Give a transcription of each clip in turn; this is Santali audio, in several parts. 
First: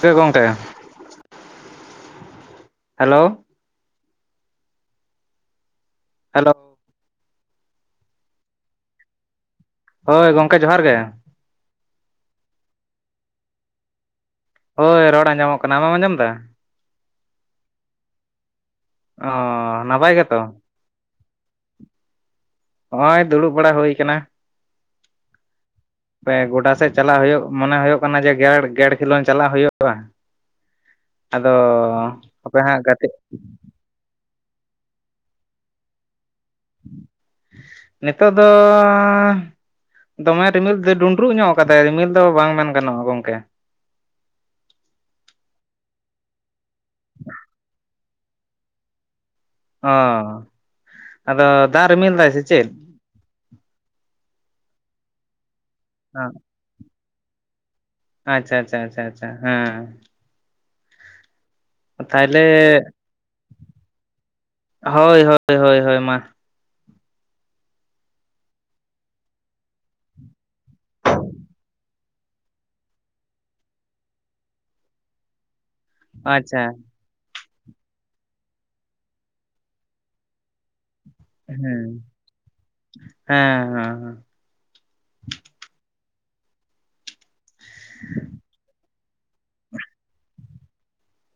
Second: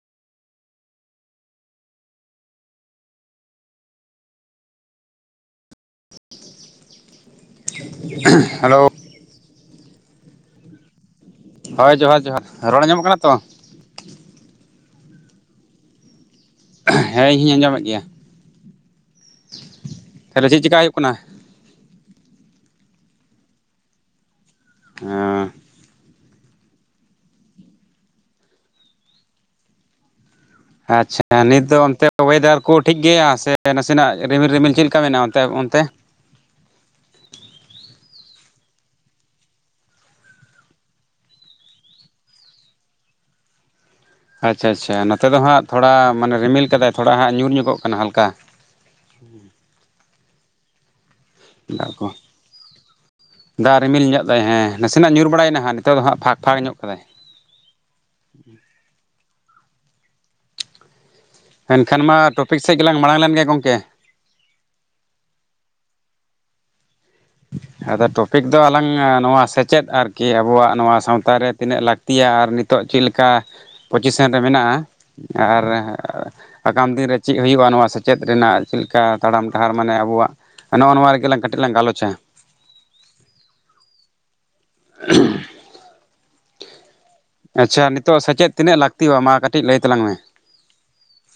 ᱪᱮᱜ ᱜᱚᱝᱠᱮ᱾ Hello, hello. ᱦᱮᱞᱳ, ᱦᱳᱭ ᱜᱚᱝᱠᱮ ᱡᱚᱦᱟᱨ ᱜᱮ᱾ ᱦᱳᱭ ᱡᱚᱦᱟᱨ ᱡᱚᱦᱟᱨ ᱨᱚᱲ ᱟᱸᱡᱚᱢᱚᱜ ᱠᱟᱱᱟ ᱛᱚ᱾ ᱦᱳᱭ ᱨᱚᱲ ᱟᱸᱡᱚᱢᱚᱜ ᱠᱟᱱᱟ᱾ ᱟᱢᱮᱢ ᱟᱸᱡᱚᱢ ᱫᱟ? ᱦᱮᱸ ᱤᱧ ᱦᱚᱧ ᱟᱸᱡᱚᱢᱮᱫ ᱜᱮᱭᱟ᱾ ᱚ ᱱᱟᱯᱟᱭ ᱜᱮᱛᱚ ᱛᱟᱦᱞᱮ ᱪᱮᱫ ᱪᱮᱠᱟ ᱦᱩᱭᱩᱜ ᱠᱟᱱᱟ? ᱦᱚᱜ-ᱚᱭ ᱫᱩᱲᱩᱵ ᱵᱟᱲᱟ ᱦᱩᱭ ᱠᱟᱱᱟ᱾ ᱦᱮᱸᱻ ᱯᱮ ᱜᱚᱰᱟ ᱥᱮᱫ ᱪᱟᱞᱟᱜ ᱦᱩᱭᱩᱜ ᱢᱚᱱᱮ ᱦᱩᱭᱩᱜ ᱠᱟᱱᱟ ᱡᱮ ᱜᱮᱰ ᱜᱮᱰ ᱠᱷᱮᱞᱳᱰ ᱪᱟᱞᱟᱜ ᱦᱩᱭᱩᱜ᱾ ᱟᱪᱪᱷᱟ ᱱᱤᱛ ᱫᱚ ᱚᱱᱛᱮ ᱚᱭᱮᱫᱟᱨ ᱦᱟᱯᱮ ᱠᱚ ᱦᱟᱸᱜ ᱴᱷᱤᱠ ᱜᱟᱛᱮᱜ ᱜᱮᱭᱟ ᱥᱮ ᱱᱟᱥᱮᱱᱟᱜ ᱨᱤᱢᱤᱞ ᱨᱤᱢᱤᱞ ᱪᱮᱫ ᱞᱮᱠᱟ ᱢᱮᱱᱟᱜ-ᱟ ᱚᱱᱛᱮ ᱚᱱᱛᱮ? ᱱᱤᱛᱚᱜ ᱫᱚᱻ ᱫᱚᱢᱮ ᱨᱤᱢᱤᱞ ᱫᱚ ᱰᱩᱸᱰᱨᱩᱜ ᱧᱚᱜ ᱠᱟᱫᱟᱭ ᱨᱤᱢᱤᱞ ᱫᱚ ᱵᱟᱝ ᱢᱮᱱ ᱜᱟᱱᱚᱜ-ᱟ ᱜᱚᱝᱠᱮ᱾ ᱟᱪᱪᱷᱟ ᱟᱪᱪᱷᱟ ᱱᱚᱛᱮ ᱫᱚ ᱦᱟᱸᱜ ᱛᱷᱚᱲᱟ ᱢᱟᱱᱮ ᱨᱤᱢᱤᱞ ᱠᱟᱫᱟᱭ ᱛᱷᱚᱲᱟ ᱦᱟᱸᱜ ᱧᱩᱨ ᱧᱚᱜᱚᱜ ᱠᱟᱱᱟ ᱦᱟᱞᱠᱟ᱾ [unintelligible] ᱚ ᱟᱫᱚ ᱫᱟᱜ ᱨᱤᱢᱤᱞ ᱫᱟᱭ ᱥᱮ ᱪᱮᱫ? ᱫᱟᱜ ᱨᱤᱢᱤᱞ ᱧᱚᱜ ᱫᱟᱭ ᱦᱮᱸ ᱱᱟᱥᱮᱱᱟᱜ ᱧᱩᱨ ᱵᱟᱲᱟᱭᱱᱟ ᱦᱟᱜ ᱱᱤᱛᱚᱜ ᱫᱚ ᱦᱟᱸᱜ ᱯᱷᱟᱠ-ᱯᱷᱟᱠ ᱧᱚᱜ ᱠᱟᱫᱟᱭ᱾ ᱟᱪᱪᱷᱟ ᱟᱪᱪᱷᱟ ᱟᱪᱪᱷᱟ ᱟᱪᱪᱷᱟ ᱦᱮᱸ᱾ ᱮᱱᱠᱷᱟᱱ ᱢᱟ ᱛᱟᱦᱚᱞᱮ ᱴᱚᱯᱤᱠ ᱥᱮᱫ ᱜᱮᱞᱟᱝ ᱢᱟᱲᱟᱝ ᱞᱮᱱᱜᱮ ᱜᱚᱢᱠᱮ᱾ ᱦᱳᱭ ᱦᱳᱭ ᱦᱳᱭ ᱦᱳᱭ ᱢᱟ᱾ ᱟᱫᱚ ᱴᱚᱯᱤᱠ ᱫᱚ ᱟᱞᱟᱝ ᱱᱚᱣᱟ ᱥᱮᱪᱮᱫ ᱟᱨᱠᱤ ᱟᱵᱚᱣᱟᱜ ᱱᱚᱣᱟ ᱥᱟᱶᱛᱟ ᱨᱮ ᱛᱤᱱᱟᱹᱜ ᱞᱟᱹᱠ ᱛᱤᱭᱟ ᱟᱨ ᱱᱤᱛᱚᱜ ᱪᱮᱫ ᱞᱮᱠᱟ ᱯᱚᱪᱤᱥᱮᱱ ᱨᱮ ᱢᱮᱱᱟᱜ-ᱟ᱾ ᱟᱨ ᱟᱪᱪᱷᱟ ᱟᱜᱟᱢ ᱫᱤᱱ ᱨᱮ ᱪᱮᱫ ᱦᱩᱭᱩᱜ-ᱟ ᱱᱚᱣᱟ ᱥᱮᱪᱮᱫ ᱨᱮᱱᱟᱜ ᱪᱮᱫ ᱞᱮᱠᱟ ᱛᱟᱲᱟᱢ ᱰᱟᱦᱟᱨ ᱢᱟᱱᱮ ᱟᱵᱚᱣᱟᱜ ᱱᱚᱜ-ᱚ ᱱᱚᱣᱟ ᱨᱮᱜᱮ᱾ ᱞᱟᱝ ᱦᱩᱸ ᱠᱟᱹᱴᱤᱡ ᱦᱮᱸ ᱞᱟᱝ ᱜᱟᱞᱚᱪᱟ ᱦᱮᱸ ᱦᱮᱸ᱾ [unintelligible] ᱟᱪᱪᱷᱟ ᱱᱤᱛᱚᱜ ᱥᱮᱪᱮᱫ ᱛᱤᱱᱟᱹᱜ ᱞᱟᱹᱠᱛᱤᱭ-ᱟ ᱢᱟ ᱠᱟᱹᱴᱤᱡ ᱞᱟᱹᱭ ᱛᱟᱞᱟᱝ ᱢᱮ?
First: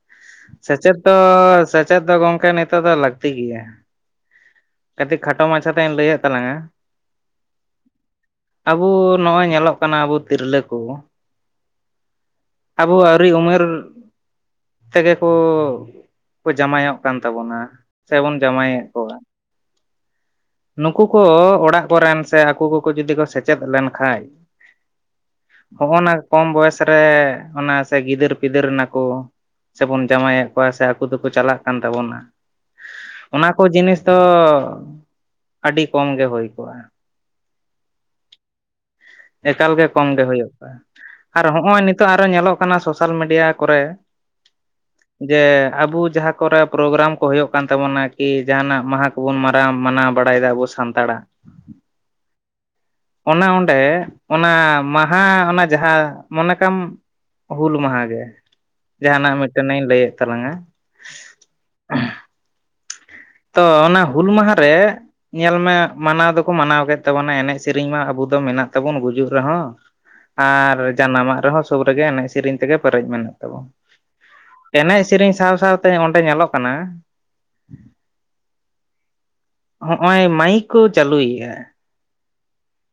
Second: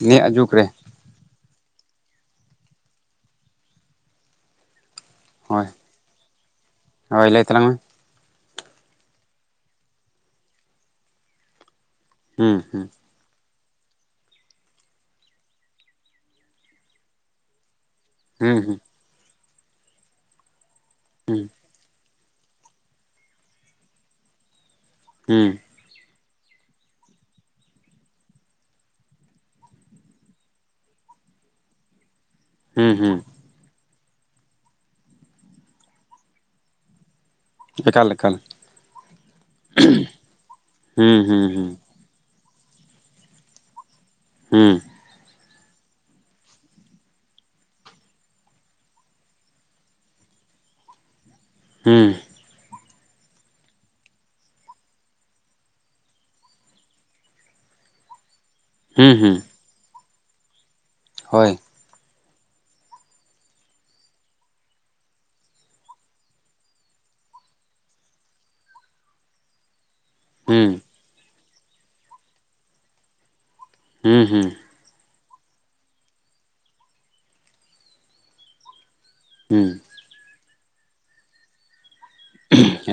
ᱱᱤᱭᱟᱹ ᱡᱩᱜᱽ ᱨᱮ ᱥᱮᱪᱮᱫ ᱫᱚ ᱥᱮᱪᱮᱫ ᱫᱚ ᱜᱚᱝᱠᱮ ᱱᱤᱛᱚᱜ ᱫᱚ ᱞᱟᱹᱠᱛᱤ ᱜᱮᱭᱟ᱾ ᱠᱟᱹᱴᱤᱡ ᱠᱷᱟᱴᱚ ᱦᱳᱭ ᱢᱟᱪᱷᱟ ᱛᱮᱧ ᱞᱟᱹᱭᱮᱫ ᱛᱟᱞᱟᱝᱟ᱾ ᱦᱳᱭ ᱞᱟᱹᱭ ᱛᱟᱞᱟᱝ ᱢᱮ ᱟᱵᱚ ᱱᱚᱜ-ᱚᱭ ᱧᱮᱞᱚᱜ ᱠᱟᱱᱟ ᱟᱵᱚ ᱛᱤᱨᱞᱟᱹ ᱠᱚ, ᱦᱩᱸ ᱦᱩᱸ ᱟᱵᱚ ᱦᱩᱰᱤᱧ ᱩᱢᱮᱨ ᱛᱮᱜᱮ ᱠᱚ ᱡᱟᱢᱟᱭᱚᱜ ᱠᱟᱱ ᱛᱟᱵᱚᱱᱟ᱾ ᱥᱮᱵᱚᱱ ᱦᱩᱸ ᱡᱟᱢᱟᱭᱮᱫ ᱦᱩᱸ ᱠᱚᱣᱟ᱾ ᱱᱩᱠᱩ ᱠᱚ ᱚᱲᱟᱜ ᱠᱚᱨᱮᱱ ᱥᱮ ᱟᱠᱩ ᱠᱚᱠᱚ ᱡᱩᱫᱤ ᱠᱚ ᱥᱮᱪᱮᱫ ᱞᱮᱱᱠᱷᱟᱡ᱾ ᱦᱩᱸ ᱦᱚᱜ-ᱱᱟ ᱠᱚᱢ ᱵᱚᱭᱮᱥ ᱨᱮ ᱚᱱᱟ ᱥᱮ ᱜᱤᱫᱟᱹᱨ ᱯᱤᱫᱟᱹᱨ ᱱᱟᱠᱚ ᱥᱮᱵᱚᱱ ᱡᱟᱶᱟᱭᱮᱫ ᱠᱚᱣᱟ ᱥᱮ ᱟᱠᱚ ᱛᱮᱠᱚ ᱪᱟᱞᱟᱜ ᱠᱟᱱ ᱛᱟᱵᱚᱱᱟ᱾ ᱦᱩᱸ ᱦᱩᱸ᱾ ᱚᱱᱟ ᱠᱚ ᱡᱤᱱᱤᱥ ᱫᱚ ᱟᱹᱰᱤ ᱠᱚᱢ ᱜᱮ ᱦᱩᱭ ᱠᱚᱜ-ᱟ᱾ ᱮᱠᱟᱞ ᱮᱠᱟᱞ᱾ ᱮᱠᱟᱞ ᱜᱮ ᱠᱚᱢ ᱜᱮ ᱦᱩᱭᱩᱜ-ᱟ ᱦᱩᱸ ᱦᱩᱸ ᱟᱨ ᱦᱩᱸ ᱦᱚᱜ-ᱚᱭ ᱱᱤᱛᱚᱜ ᱟᱨᱚ ᱧᱮᱞᱚᱜ ᱠᱟᱱᱟ ᱥᱳᱥᱟᱞ ᱢᱤᱰᱤᱭᱟ ᱠᱚᱨᱮ᱾ ᱦᱩᱸ᱾ ᱡᱮ ᱟᱵᱚ ᱡᱟᱦᱟᱸ ᱠᱚᱨᱮ ᱯᱨᱳᱜᱨᱟᱢ ᱠᱚ ᱦᱩᱭᱩᱜ ᱠᱟᱱ ᱛᱟᱵᱚᱱᱟ ᱠᱤ ᱡᱟᱦᱟᱱᱟᱜ ᱢᱟᱦᱟ ᱠᱚᱵᱚᱱ ᱢᱟᱨᱟᱣ ᱢᱟᱱᱟᱣ ᱵᱟᱲᱟᱭᱮᱫᱟ ᱟᱵᱚ ᱥᱟᱱᱛᱟᱲᱟᱜ᱾ ᱦᱩᱸ᱾ ᱚᱱᱟ ᱚᱰᱮ, ᱚᱱᱟ ᱢᱟᱦᱟ ᱚᱱᱟ ᱡᱟᱦᱟᱸ ᱢᱚᱱᱮ ᱠᱟᱜᱟᱢ ᱦᱩᱞ ᱢᱟᱦᱟ ᱜᱮ᱾ ᱦᱩᱸ ᱡᱟᱦᱟᱱᱟᱜ ᱦᱩᱸ ᱢᱤᱫᱴᱮᱱ ᱤᱧ ᱞᱟᱹᱭᱮᱫ ᱛᱟᱞᱟᱝᱟ᱾ ᱦᱳᱭ ᱛᱚ ᱚᱱᱟ ᱦᱩᱞ ᱢᱟᱦᱟ ᱨᱮ ᱧᱮᱞ ᱢᱮ ᱢᱟᱱᱟᱣ ᱫᱚᱠᱚ ᱢᱟᱱᱟᱣ ᱠᱮᱫ ᱛᱟᱵᱚᱱᱟ ᱮᱱᱮᱡ ᱥᱮᱨᱮᱧ ᱢᱟ ᱟᱵᱚ ᱫᱚ ᱢᱮᱱᱟᱜ ᱛᱟᱵᱚᱱ ᱜᱩᱡᱩᱜ ᱨᱮᱦᱚᱸ᱾ ᱦᱩᱸ ᱟᱨ ᱡᱟᱱᱟᱢᱟᱜ ᱨᱮᱦᱚᱸ ᱥᱩᱨ ᱨᱮᱜᱮ ᱮᱱᱮᱡ ᱥᱮᱨᱮᱧ ᱛᱮᱜᱮ ᱯᱮᱨᱮᱡ ᱢᱮᱱᱟᱜ ᱛᱟᱵᱚᱱᱟ᱾ ᱦᱩᱸ ᱦᱩᱸ᱾ ᱮᱱᱮᱡ ᱥᱮᱨᱮᱧ ᱥᱟᱶ ᱥᱟᱶ ᱛᱮ ᱚᱸᱰᱮ ᱧᱮᱞᱚᱜ ᱠᱟᱱᱟ᱾ ᱦᱩᱸ᱾ ᱦᱚᱜᱼᱚᱭ ᱢᱟᱭᱤᱠ ᱠᱚ ᱪᱟᱹᱞᱩᱭᱮᱫᱼᱟ᱾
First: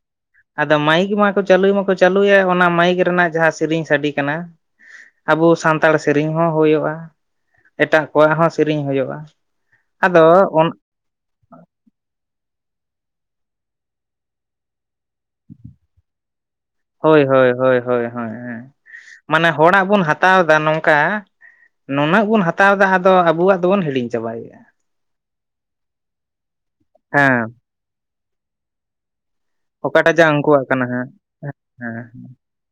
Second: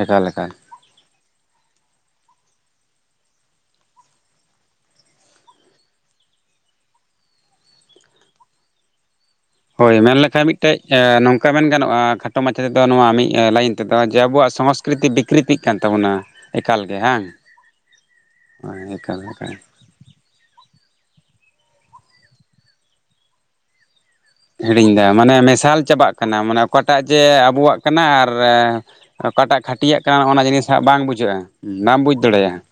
ᱮᱠᱟᱞ ᱮᱠᱟᱞ ᱟᱫᱚ ᱢᱟᱭᱤᱠ ᱢᱟᱠᱚ ᱪᱟᱹᱞᱩ ᱢᱟᱠᱚ ᱪᱟᱹᱞᱩᱭᱮᱫ ᱚᱱᱟ ᱢᱟᱭᱤᱠ ᱨᱮᱱᱟᱜ ᱡᱟᱦᱟᱸ ᱥᱮᱨᱮᱧ ᱥᱟᱰᱤ ᱠᱟᱱᱟ ᱟᱵᱚ ᱥᱟᱱᱛᱟᱲ ᱥᱮᱨᱮᱧ ᱦᱚᱸ ᱦᱩᱭᱩᱜᱼᱟ ᱮᱴᱟᱜ ᱠᱚᱣᱟᱜ ᱦᱚᱸ ᱥᱮᱨᱮᱧ ᱦᱩᱭᱩᱜᱼᱟ᱾ ᱦᱳᱭ ᱢᱮᱱᱞᱠᱷᱟᱡ ᱢᱤᱫᱴᱮᱡ ᱮᱸ ᱱᱚᱝᱠᱟ ᱢᱮᱱ ᱜᱟᱱᱚᱜᱼᱟ ᱠᱷᱟᱴᱚ ᱢᱟᱪᱷᱟ ᱛᱮᱫᱚ ᱱᱚᱣᱟ ᱢᱤᱫ ᱞᱟᱭᱤᱱ ᱛᱮᱫᱚ ᱟᱵᱚᱣᱟᱜ ᱥᱚᱝᱥᱠᱨᱤᱛᱤ ᱵᱤᱠ ᱠᱤᱨᱤᱛᱤᱜ ᱠᱟᱱ ᱛᱟᱵᱚᱱᱟ ᱮᱠᱟᱞ ᱜᱮ ᱦᱳᱭ ᱦᱟᱸᱜ ᱦᱳᱭ ᱦᱳᱭ ᱦᱳᱭ ᱦᱳᱭ ᱚ ᱦᱮᱸ ᱮᱠᱟᱞ ᱢᱟᱱᱮ ᱮᱠᱟᱞ ᱦᱚᱲᱟᱜ ᱵᱚᱱ ᱦᱟᱛᱟᱣ ᱮᱫᱟ ᱱᱚᱝᱠᱟ ᱱᱩᱱᱟᱹᱜ ᱵᱚᱱ ᱦᱟᱛᱟᱣ ᱮᱫᱟ ᱟᱫᱚ ᱟᱵᱚᱣᱟᱜ ᱫᱚᱵᱚᱱ ᱦᱤᱲᱤᱧ ᱪᱟᱵᱟᱭᱮᱜᱼᱟ᱾ ᱦᱤᱲᱤᱧ ᱫᱟ ᱢᱟᱱᱮ ᱢᱮᱥᱟᱞ ᱪᱟᱵᱟᱜ ᱠᱟᱱᱟ ᱢᱟᱱᱮ ᱚᱠᱟᱴᱟᱜ ᱡᱮ ᱦᱮᱸ ᱟᱵᱚᱣᱟᱜ ᱠᱟᱱᱟ ᱟᱨ ᱚᱠᱟᱴᱟᱜ ᱠᱷᱟᱹᱴᱤᱭᱟᱜ ᱚᱠᱟᱴᱟᱜ ᱡᱟ ᱠᱟᱱᱟ ᱚᱱᱟ ᱩᱱᱠᱩᱣᱟᱜ ᱡᱤᱱᱤᱥ ᱦᱟᱸᱜ ᱠᱟᱱᱟ ᱵᱟᱝ ᱵᱩᱡᱷᱟᱹᱜᱼᱟ ᱵᱟᱢ ᱦᱮᱸ ᱵᱩᱡᱽ ᱫᱟᱲᱮᱭᱟᱜᱼᱟ ᱾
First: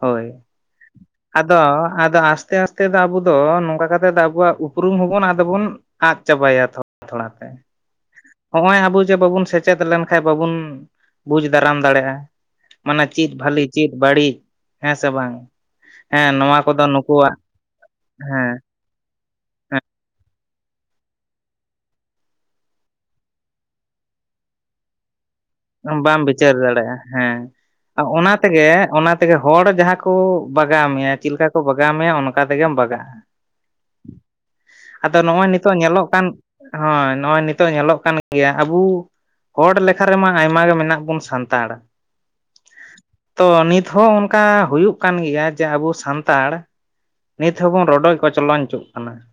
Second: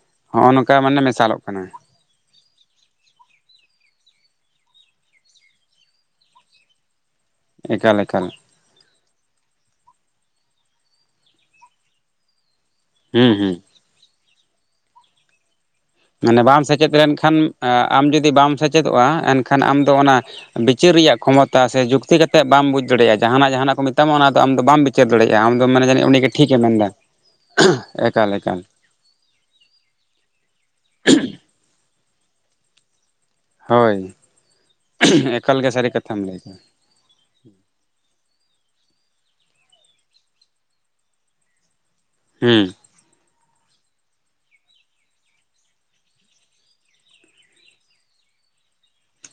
ᱦᱳᱭ᱾ ᱱᱚᱜᱼᱚᱭ ᱱᱚᱠᱟ ᱢᱟᱱᱮ ᱢᱮᱥᱟᱞᱚᱜ᱾ ᱟᱫᱚ ᱟᱫᱚ ᱟᱥᱛᱮ ᱟᱥᱛᱮ ᱫᱚ ᱟᱵᱚ ᱫᱚ ᱱᱚᱝᱠᱟ ᱠᱟᱛᱮ ᱟᱵᱚᱣᱟᱜ ᱩᱯᱨᱩᱢ ᱦᱚᱸᱵᱚᱱ ᱟᱫᱚ ᱵᱚᱱ ᱟᱫ ᱪᱟᱵᱟᱭᱟ ᱛᱷᱚᱲᱟ ᱛᱷᱚᱲᱟ ᱛᱮ ᱾ ᱮᱠᱟᱞ ᱮᱠᱟᱞ ᱦᱚᱸᱜᱼᱚᱭ ᱟᱵᱚ ᱡᱮ ᱵᱟᱵᱚᱱ ᱥᱮᱪᱮᱫ ᱞᱮᱱᱠᱷᱟᱱ ᱵᱟᱵᱚᱱ ᱵᱩᱡᱽ ᱫᱟᱨᱟᱢ ᱫᱟᱲᱮᱜᱼᱟ᱾ ᱢᱟᱱᱮ ᱪᱮᱫ ᱦᱩᱸ ᱦᱩᱸ ᱵᱷᱟᱞᱤ ᱪᱮᱫ ᱵᱟᱹᱲᱤᱡ ᱦᱮᱸ ᱥᱮ ᱵᱟᱝ ᱦᱮᱸ ᱢᱟᱱᱮ ᱱᱚᱣᱟ ᱵᱟᱢ ᱠᱚᱫᱚ ᱥᱮᱪᱮᱫ ᱱᱩᱠᱩᱣᱟᱜ ᱞᱮᱱᱠᱷᱟᱱ ᱮᱸ ᱟᱢ ᱡᱩᱫᱤ ᱵᱟᱢ ᱦᱮᱸ ᱥᱮᱪᱮᱫᱚᱜᱼᱟ ᱮᱱᱠᱷᱟᱱ ᱟᱢ ᱫᱚ ᱚᱱᱟ᱾ ᱵᱤᱪᱟᱹᱨ ᱨᱮᱭᱟᱜ ᱠᱷᱚᱢᱚᱛᱟ ᱥᱮ ᱡᱩᱠᱛᱤ ᱠᱟᱛᱮᱫ ᱵᱟᱢ ᱵᱩᱡᱽ ᱫᱟᱲᱮᱭᱟᱜᱼᱟ ᱡᱟᱦᱟᱸᱱᱟᱜ ᱡᱟᱦᱟᱸᱱᱟᱜ ᱠᱚ ᱢᱮᱛᱟᱢᱟ ᱚᱱᱟ ᱫᱚ ᱟᱢ ᱫᱚ ᱵᱟᱢ ᱵᱤᱪᱟᱹᱨ ᱫᱟᱲᱮᱭᱟᱜᱼᱟ ᱟᱢ ᱫᱚᱢ ᱢᱮᱱᱟ ᱡᱟᱹᱱᱤᱡ ᱵᱟᱢ ᱩᱱᱤ ᱜᱮ ᱵᱤᱪᱟᱹᱨ ᱴᱷᱤᱠᱮ ᱢᱮᱱᱫᱟ ᱫᱟᱲᱮᱜᱼᱟ ᱦᱮᱸ ᱚᱱᱟ ᱮᱠᱟᱞ ᱛᱮ ᱮᱠᱟᱞ ᱜᱮ ᱚᱱᱟ ᱛᱮᱜᱮ ᱦᱚᱲ ᱡᱟᱦᱟᱸ ᱠᱚ ᱵᱟᱜᱟᱣ ᱢᱮᱭᱟ ᱪᱮᱫ ᱞᱮᱠᱟ ᱠᱚ ᱵᱟᱜᱟᱣ ᱢᱮᱭᱟ ᱚᱱᱠᱟ ᱛᱮᱜᱮᱢ ᱵᱟᱜᱼᱟ ᱦᱳᱭ ᱾ ᱟᱫᱚ ᱱᱚᱜᱼᱚᱭ ᱮᱠᱟᱞ ᱜᱮ ᱱᱤᱛᱚᱜ ᱥᱟᱹᱨᱤ ᱧᱮᱞᱚᱜ ᱠᱟᱛᱷᱟᱢ ᱠᱟᱱ ᱞᱟᱹᱭ ᱠᱮᱫᱟ ᱦᱳᱭ ᱱᱚᱜᱼᱚᱭ ᱱᱤᱛᱚᱜ ᱧᱮᱞᱚᱜ ᱠᱟᱱ ᱜᱮᱭᱟ ᱟᱵᱩ ᱦᱚᱲ ᱞᱮᱠᱷᱟ ᱨᱮᱢᱟ᱾ ᱟᱭᱢᱟ ᱜᱮ ᱢᱮᱱᱟᱜ ᱵᱚᱱ ᱥᱟᱱᱛᱟᱲ ᱾ ᱦᱩᱸ ᱛᱚ ᱱᱤᱛ ᱦᱚᱸ ᱚᱱᱠᱟ ᱦᱩᱭᱩᱜ ᱠᱟᱱ ᱜᱮᱭᱟ ᱡᱮ ᱟᱵᱚ ᱥᱟᱱᱛᱟᱲ ᱱᱤᱛ ᱦᱚᱸᱵᱚᱱ ᱨᱚᱰᱚᱡ ᱠᱚᱪᱞᱚᱱᱪᱚᱜ ᱠᱟᱱᱟ ᱾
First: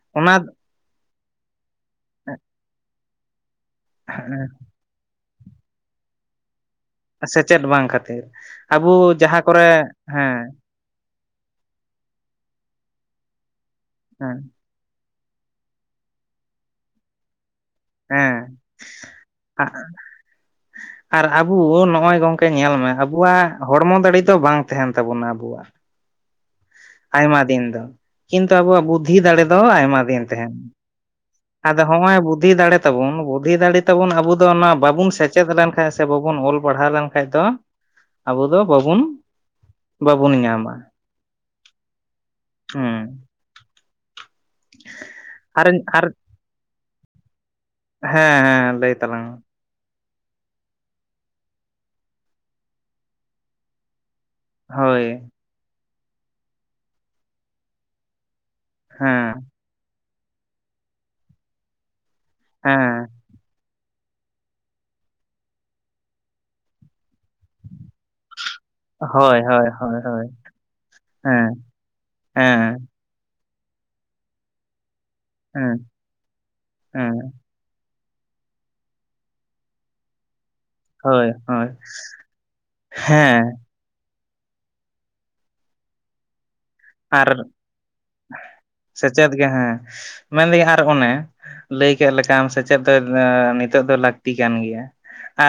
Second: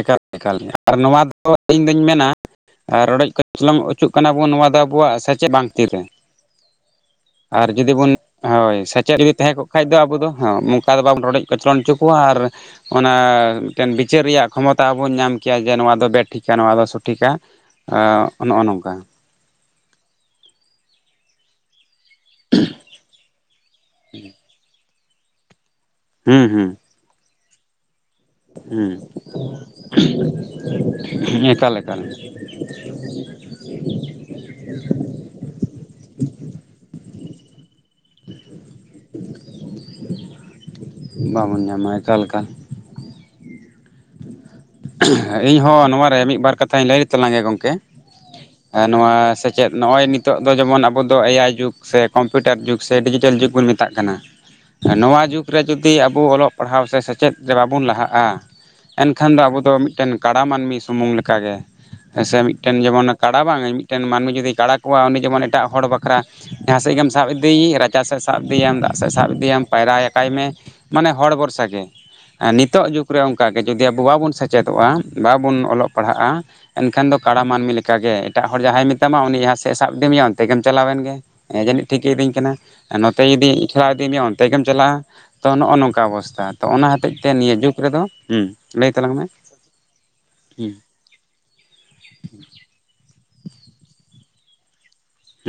ᱮᱠᱟᱞ ᱮᱠᱟᱞ ᱟᱨ ᱱᱚᱣᱟ ᱫᱚ ᱤᱧ ᱫᱩᱧ ᱢᱮᱱᱟ ᱨᱚᱰᱚᱡ ᱠᱚᱪᱚᱞᱚᱢ ᱚᱪᱚᱜ ᱦᱮᱸ ᱠᱟᱱᱟ ᱵᱚᱱ ᱱᱚᱣᱟ ᱫᱚ ᱟᱵᱚ ᱟᱵᱚᱣᱟᱜ ᱥᱮᱪᱮᱫ ᱵᱟᱝ ᱛᱤᱨᱮ ᱥᱮᱪᱮᱫ ᱟᱨ ᱵᱟᱝ ᱡᱩᱫᱤ ᱵᱚᱱ ᱠᱷᱟᱹᱛᱤᱨ ᱦᱳᱭ ᱟᱵᱚ ᱥᱮᱪᱮᱫ ᱡᱩᱫᱤ ᱡᱟᱦᱟᱸ ᱛᱟᱦᱮᱸ ᱠᱚᱨᱮ ᱠᱚᱜ ᱠᱷᱟᱡ ᱫᱚ ᱟᱵᱚ ᱫᱚ ᱦᱮᱸ ᱚᱝᱠᱟ ᱫᱚ ᱵᱟᱢ ᱨᱚᱰᱚᱡ ᱠᱚᱪᱞᱚᱱ ᱚᱪᱚ ᱠᱚᱣᱟ ᱟᱨ ᱚᱱᱟ ᱢᱤᱫᱴᱮᱱ ᱵᱤᱪᱟᱹᱨ ᱦᱮᱸ ᱨᱮᱭᱟᱜ ᱠᱷᱚᱢᱚᱛᱟ ᱵᱚᱱ ᱧᱟᱢ ᱠᱮᱭᱟ ᱡᱮ ᱱᱚᱣᱟ ᱫᱚ ᱵᱟᱸ ᱴᱷᱤᱠᱟ ᱱᱚᱣᱟ ᱫᱚ ᱥᱚᱴᱷᱤᱠᱟ ᱦᱮᱸ ᱮᱸ ᱱᱚᱜᱼᱚᱭ ᱱᱚᱝᱠᱟ᱾ ᱟᱨ ᱟᱵᱩ ᱱᱚᱜᱼᱚᱭ ᱜᱚᱝᱠᱮ ᱯᱮ ᱧᱮᱞ ᱢᱮ ᱟᱵᱚᱣᱟᱜ ᱦᱚᱲᱢᱚ ᱫᱟᱲᱮ ᱫᱚ ᱵᱟᱝ ᱛᱟᱦᱮᱱ ᱛᱟᱵᱚᱱᱟ ᱟᱵᱚᱣᱟᱜ ᱦᱮᱸ ᱦᱩᱸ ᱟᱭᱢᱟ ᱫᱤᱱ ᱫᱚ᱾ ᱠᱤᱱᱛᱩ ᱟᱵᱚᱣᱟᱜ ᱦᱩᱸ ᱵᱩᱫᱽᱫᱷᱤ ᱫᱟᱲᱮ ᱫᱚ ᱟᱭᱢᱟ ᱫᱤᱱ ᱛᱟᱦᱮᱱ ᱮᱠᱟᱞ ᱟᱫᱚ ᱮᱠᱟᱞ ᱦᱚᱸᱜᱼᱚᱭ ᱵᱩᱫᱽᱫᱷᱤ ᱫᱟᱲᱮ ᱛᱟᱵᱚᱱ ᱵᱩᱫᱽᱫᱷᱤ ᱫᱟᱲᱮ ᱛᱟᱵᱚᱱ ᱟᱵᱩ ᱫᱚ ᱚᱱᱟ ᱵᱟᱵᱚᱱ ᱥᱮᱪᱮᱫ ᱞᱮᱱᱠᱷᱟᱡ ᱥᱮ ᱵᱟᱵᱚᱱ ᱚᱞ ᱯᱟᱲᱦᱟᱣ ᱞᱮᱱᱠᱷᱟᱡ ᱫᱚ ᱟᱵᱚ ᱫᱚ ᱵᱟᱵᱩᱱ ᱵᱟᱵᱚᱱ ᱧᱟᱢᱟ᱾ ᱵᱟᱵᱚᱱ ᱧᱟᱢᱟ ᱮᱠᱟᱞ ᱮᱠᱟᱞ ᱦᱩᱸ ᱤᱧ ᱟᱨ ᱦᱚᱸ ᱟᱨ ᱱᱚᱣᱟᱨᱮ ᱢᱤᱫ ᱵᱟᱨ ᱠᱟᱛᱷᱟᱧ ᱞᱟᱹᱭ ᱛᱟᱞᱟᱝ ᱜᱮᱭᱟ ᱜᱚᱢᱠᱮ ᱦᱮᱸ ᱦᱮᱸ ᱮᱸ ᱞᱟᱹᱭ ᱱᱚᱣᱟ ᱛᱟᱞᱟᱝ ᱢᱮ ᱥᱮ ᱪᱮᱫ ᱱᱚᱜᱼᱚᱭ ᱱᱤᱛᱚᱜ ᱫᱚ ᱡᱮᱢᱚᱱ ᱟᱵᱚ ᱫᱚ ᱮ ᱟᱭ ᱡᱩᱜᱽ ᱥᱮ ᱠᱚᱢᱯᱤᱭᱩᱴᱟᱨ ᱡᱩᱜᱽ ᱥᱮ ᱰᱤᱡᱤᱴᱮᱞ ᱡᱩᱜᱽ ᱵᱚᱱ ᱢᱮᱛᱟᱜ ᱠᱟᱱᱟ᱾ ᱦᱮᱸ ᱦᱳᱭ ᱱᱚᱣᱟ ᱡᱩᱜᱽ ᱨᱮ ᱡᱩᱚᱫᱤ ᱟᱵᱚ ᱚᱞᱚᱜ ᱯᱟᱲᱦᱟᱣ ᱥᱮ ᱥᱮᱪᱮᱫ ᱨᱮ ᱵᱟᱵᱚᱱ ᱞᱟᱦᱟᱜᱼᱟ ᱾ ᱮᱱᱠᱷᱟᱱ ᱦᱮᱸ ᱫᱚ ᱟᱵᱚ ᱫᱚ ᱢᱤᱫᱴᱮᱱ ᱠᱟᱲᱟ ᱢᱟᱹᱱᱢᱤ ᱥᱩᱢᱩᱝ ᱞᱮᱠᱟᱜᱮ ᱦᱮᱸ ᱥᱮ ᱢᱤᱫᱴᱮᱱ ᱦᱮᱸ ᱡᱮᱢᱚᱱᱟ ᱠᱟᱲᱟ ᱵᱟᱝᱟᱹ ᱢᱤᱫᱴᱮᱱ ᱢᱟᱹᱱᱢᱤ ᱡᱩᱫᱤᱭ ᱠᱟᱲᱟᱟ ᱠᱚᱣᱟ ᱩᱱᱤ ᱡᱮᱢᱚᱱ ᱮᱴᱟᱜ ᱦᱚᱲ ᱵᱟᱠᱷᱨᱟ ᱡᱟᱦᱟᱸ ᱥᱮᱫ ᱜᱮᱢ ᱥᱟᱵ ᱤᱫᱤᱭ ᱪᱟ ᱥᱮᱫ ᱥᱟᱵ ᱤᱫᱤᱭᱟᱢ ᱫᱟᱜ ᱥᱮᱫ ᱥᱟᱵ ᱦᱳᱭ ᱤᱫᱤᱭᱟᱢ ᱦᱳᱭ ᱦᱳᱭ ᱦᱳᱭ ᱯᱟᱭᱨᱟᱠᱟᱭ ᱢᱮ ᱢᱟᱱᱮ ᱦᱚᱲ ᱦᱮᱸ ᱵᱷᱚᱨᱥᱟ ᱜᱮ ᱮᱸ ᱦᱮᱸ ᱱᱤᱛᱚᱜ ᱡᱩᱜᱽ ᱨᱮ ᱚᱱᱠᱟᱜᱮ ᱡᱩᱫᱤ ᱟᱵᱚ ᱵᱟᱵᱚᱱ ᱥᱮᱪᱮᱫᱚᱜᱼᱟ ᱵᱟᱵᱚᱱ ᱦᱮᱸ ᱚᱞᱚᱜ ᱯᱟᱲᱦᱟᱜᱼᱟ ᱮᱱᱠᱷᱟᱱ ᱦᱮᱸ ᱫᱚ ᱠᱟᱲᱟ ᱢᱟᱹᱱᱢᱤ ᱞᱮᱠᱟ ᱚᱱᱠᱟᱜᱮ ᱮᱴᱟᱜ ᱦᱚᱲ ᱡᱟᱦᱟᱸᱭ ᱢᱮᱛᱟᱢᱟ ᱩᱱᱤ ᱡᱟᱦᱟᱸ ᱥᱮᱫ ᱮ ᱥᱟᱵ ᱤᱫᱤ ᱢᱮᱭᱟ ᱚᱱᱛ ᱚᱱᱛᱮ ᱜᱮᱢ ᱪᱟᱞᱟᱣᱮᱱ ᱜᱮᱸ ᱦᱳᱭ ᱦᱳᱭ ᱡᱟᱹᱱᱤᱡ ᱴᱷᱤᱠᱮ ᱤᱫᱤᱧ ᱠᱟᱱᱟ ᱱᱚᱛᱮ ᱡᱩᱫᱤ ᱦᱮᱸ ᱪᱟᱞᱟᱣ ᱤᱫᱤ ᱢᱮᱭᱟ ᱚᱱᱛᱮ ᱜᱮᱢ ᱪᱟᱞᱟᱜᱼᱟ ᱛᱚ ᱱᱚᱜᱼᱚ ᱱᱚᱝᱠᱟ ᱚᱵᱚᱥᱛᱷᱟ᱾ ᱛᱚ ᱚᱱᱟ ᱦᱚᱛᱮᱡ ᱟᱨ ᱛᱮ ᱱᱤᱭᱟᱹ ᱡᱩᱜᱽ ᱨᱮᱫᱚ ᱞᱟᱹᱭ ᱛᱟᱞᱟᱝ ᱢᱮ? ᱥᱮᱪᱮᱫ ᱜᱮ ᱦᱮᱸ ᱢᱮᱱᱫᱟᱹᱧ ᱦᱩᱸ ᱟᱨ ᱚᱱᱮᱼᱼ ᱞᱟᱹᱭ ᱠᱮᱫ ᱞᱮᱠᱟᱢ ᱥᱮᱪᱮᱫ ᱫᱚ ᱱᱤᱛᱚᱜ ᱫᱚ ᱞᱟᱹᱠᱛᱤ ᱠᱟᱱ ᱜᱮᱭᱟ᱾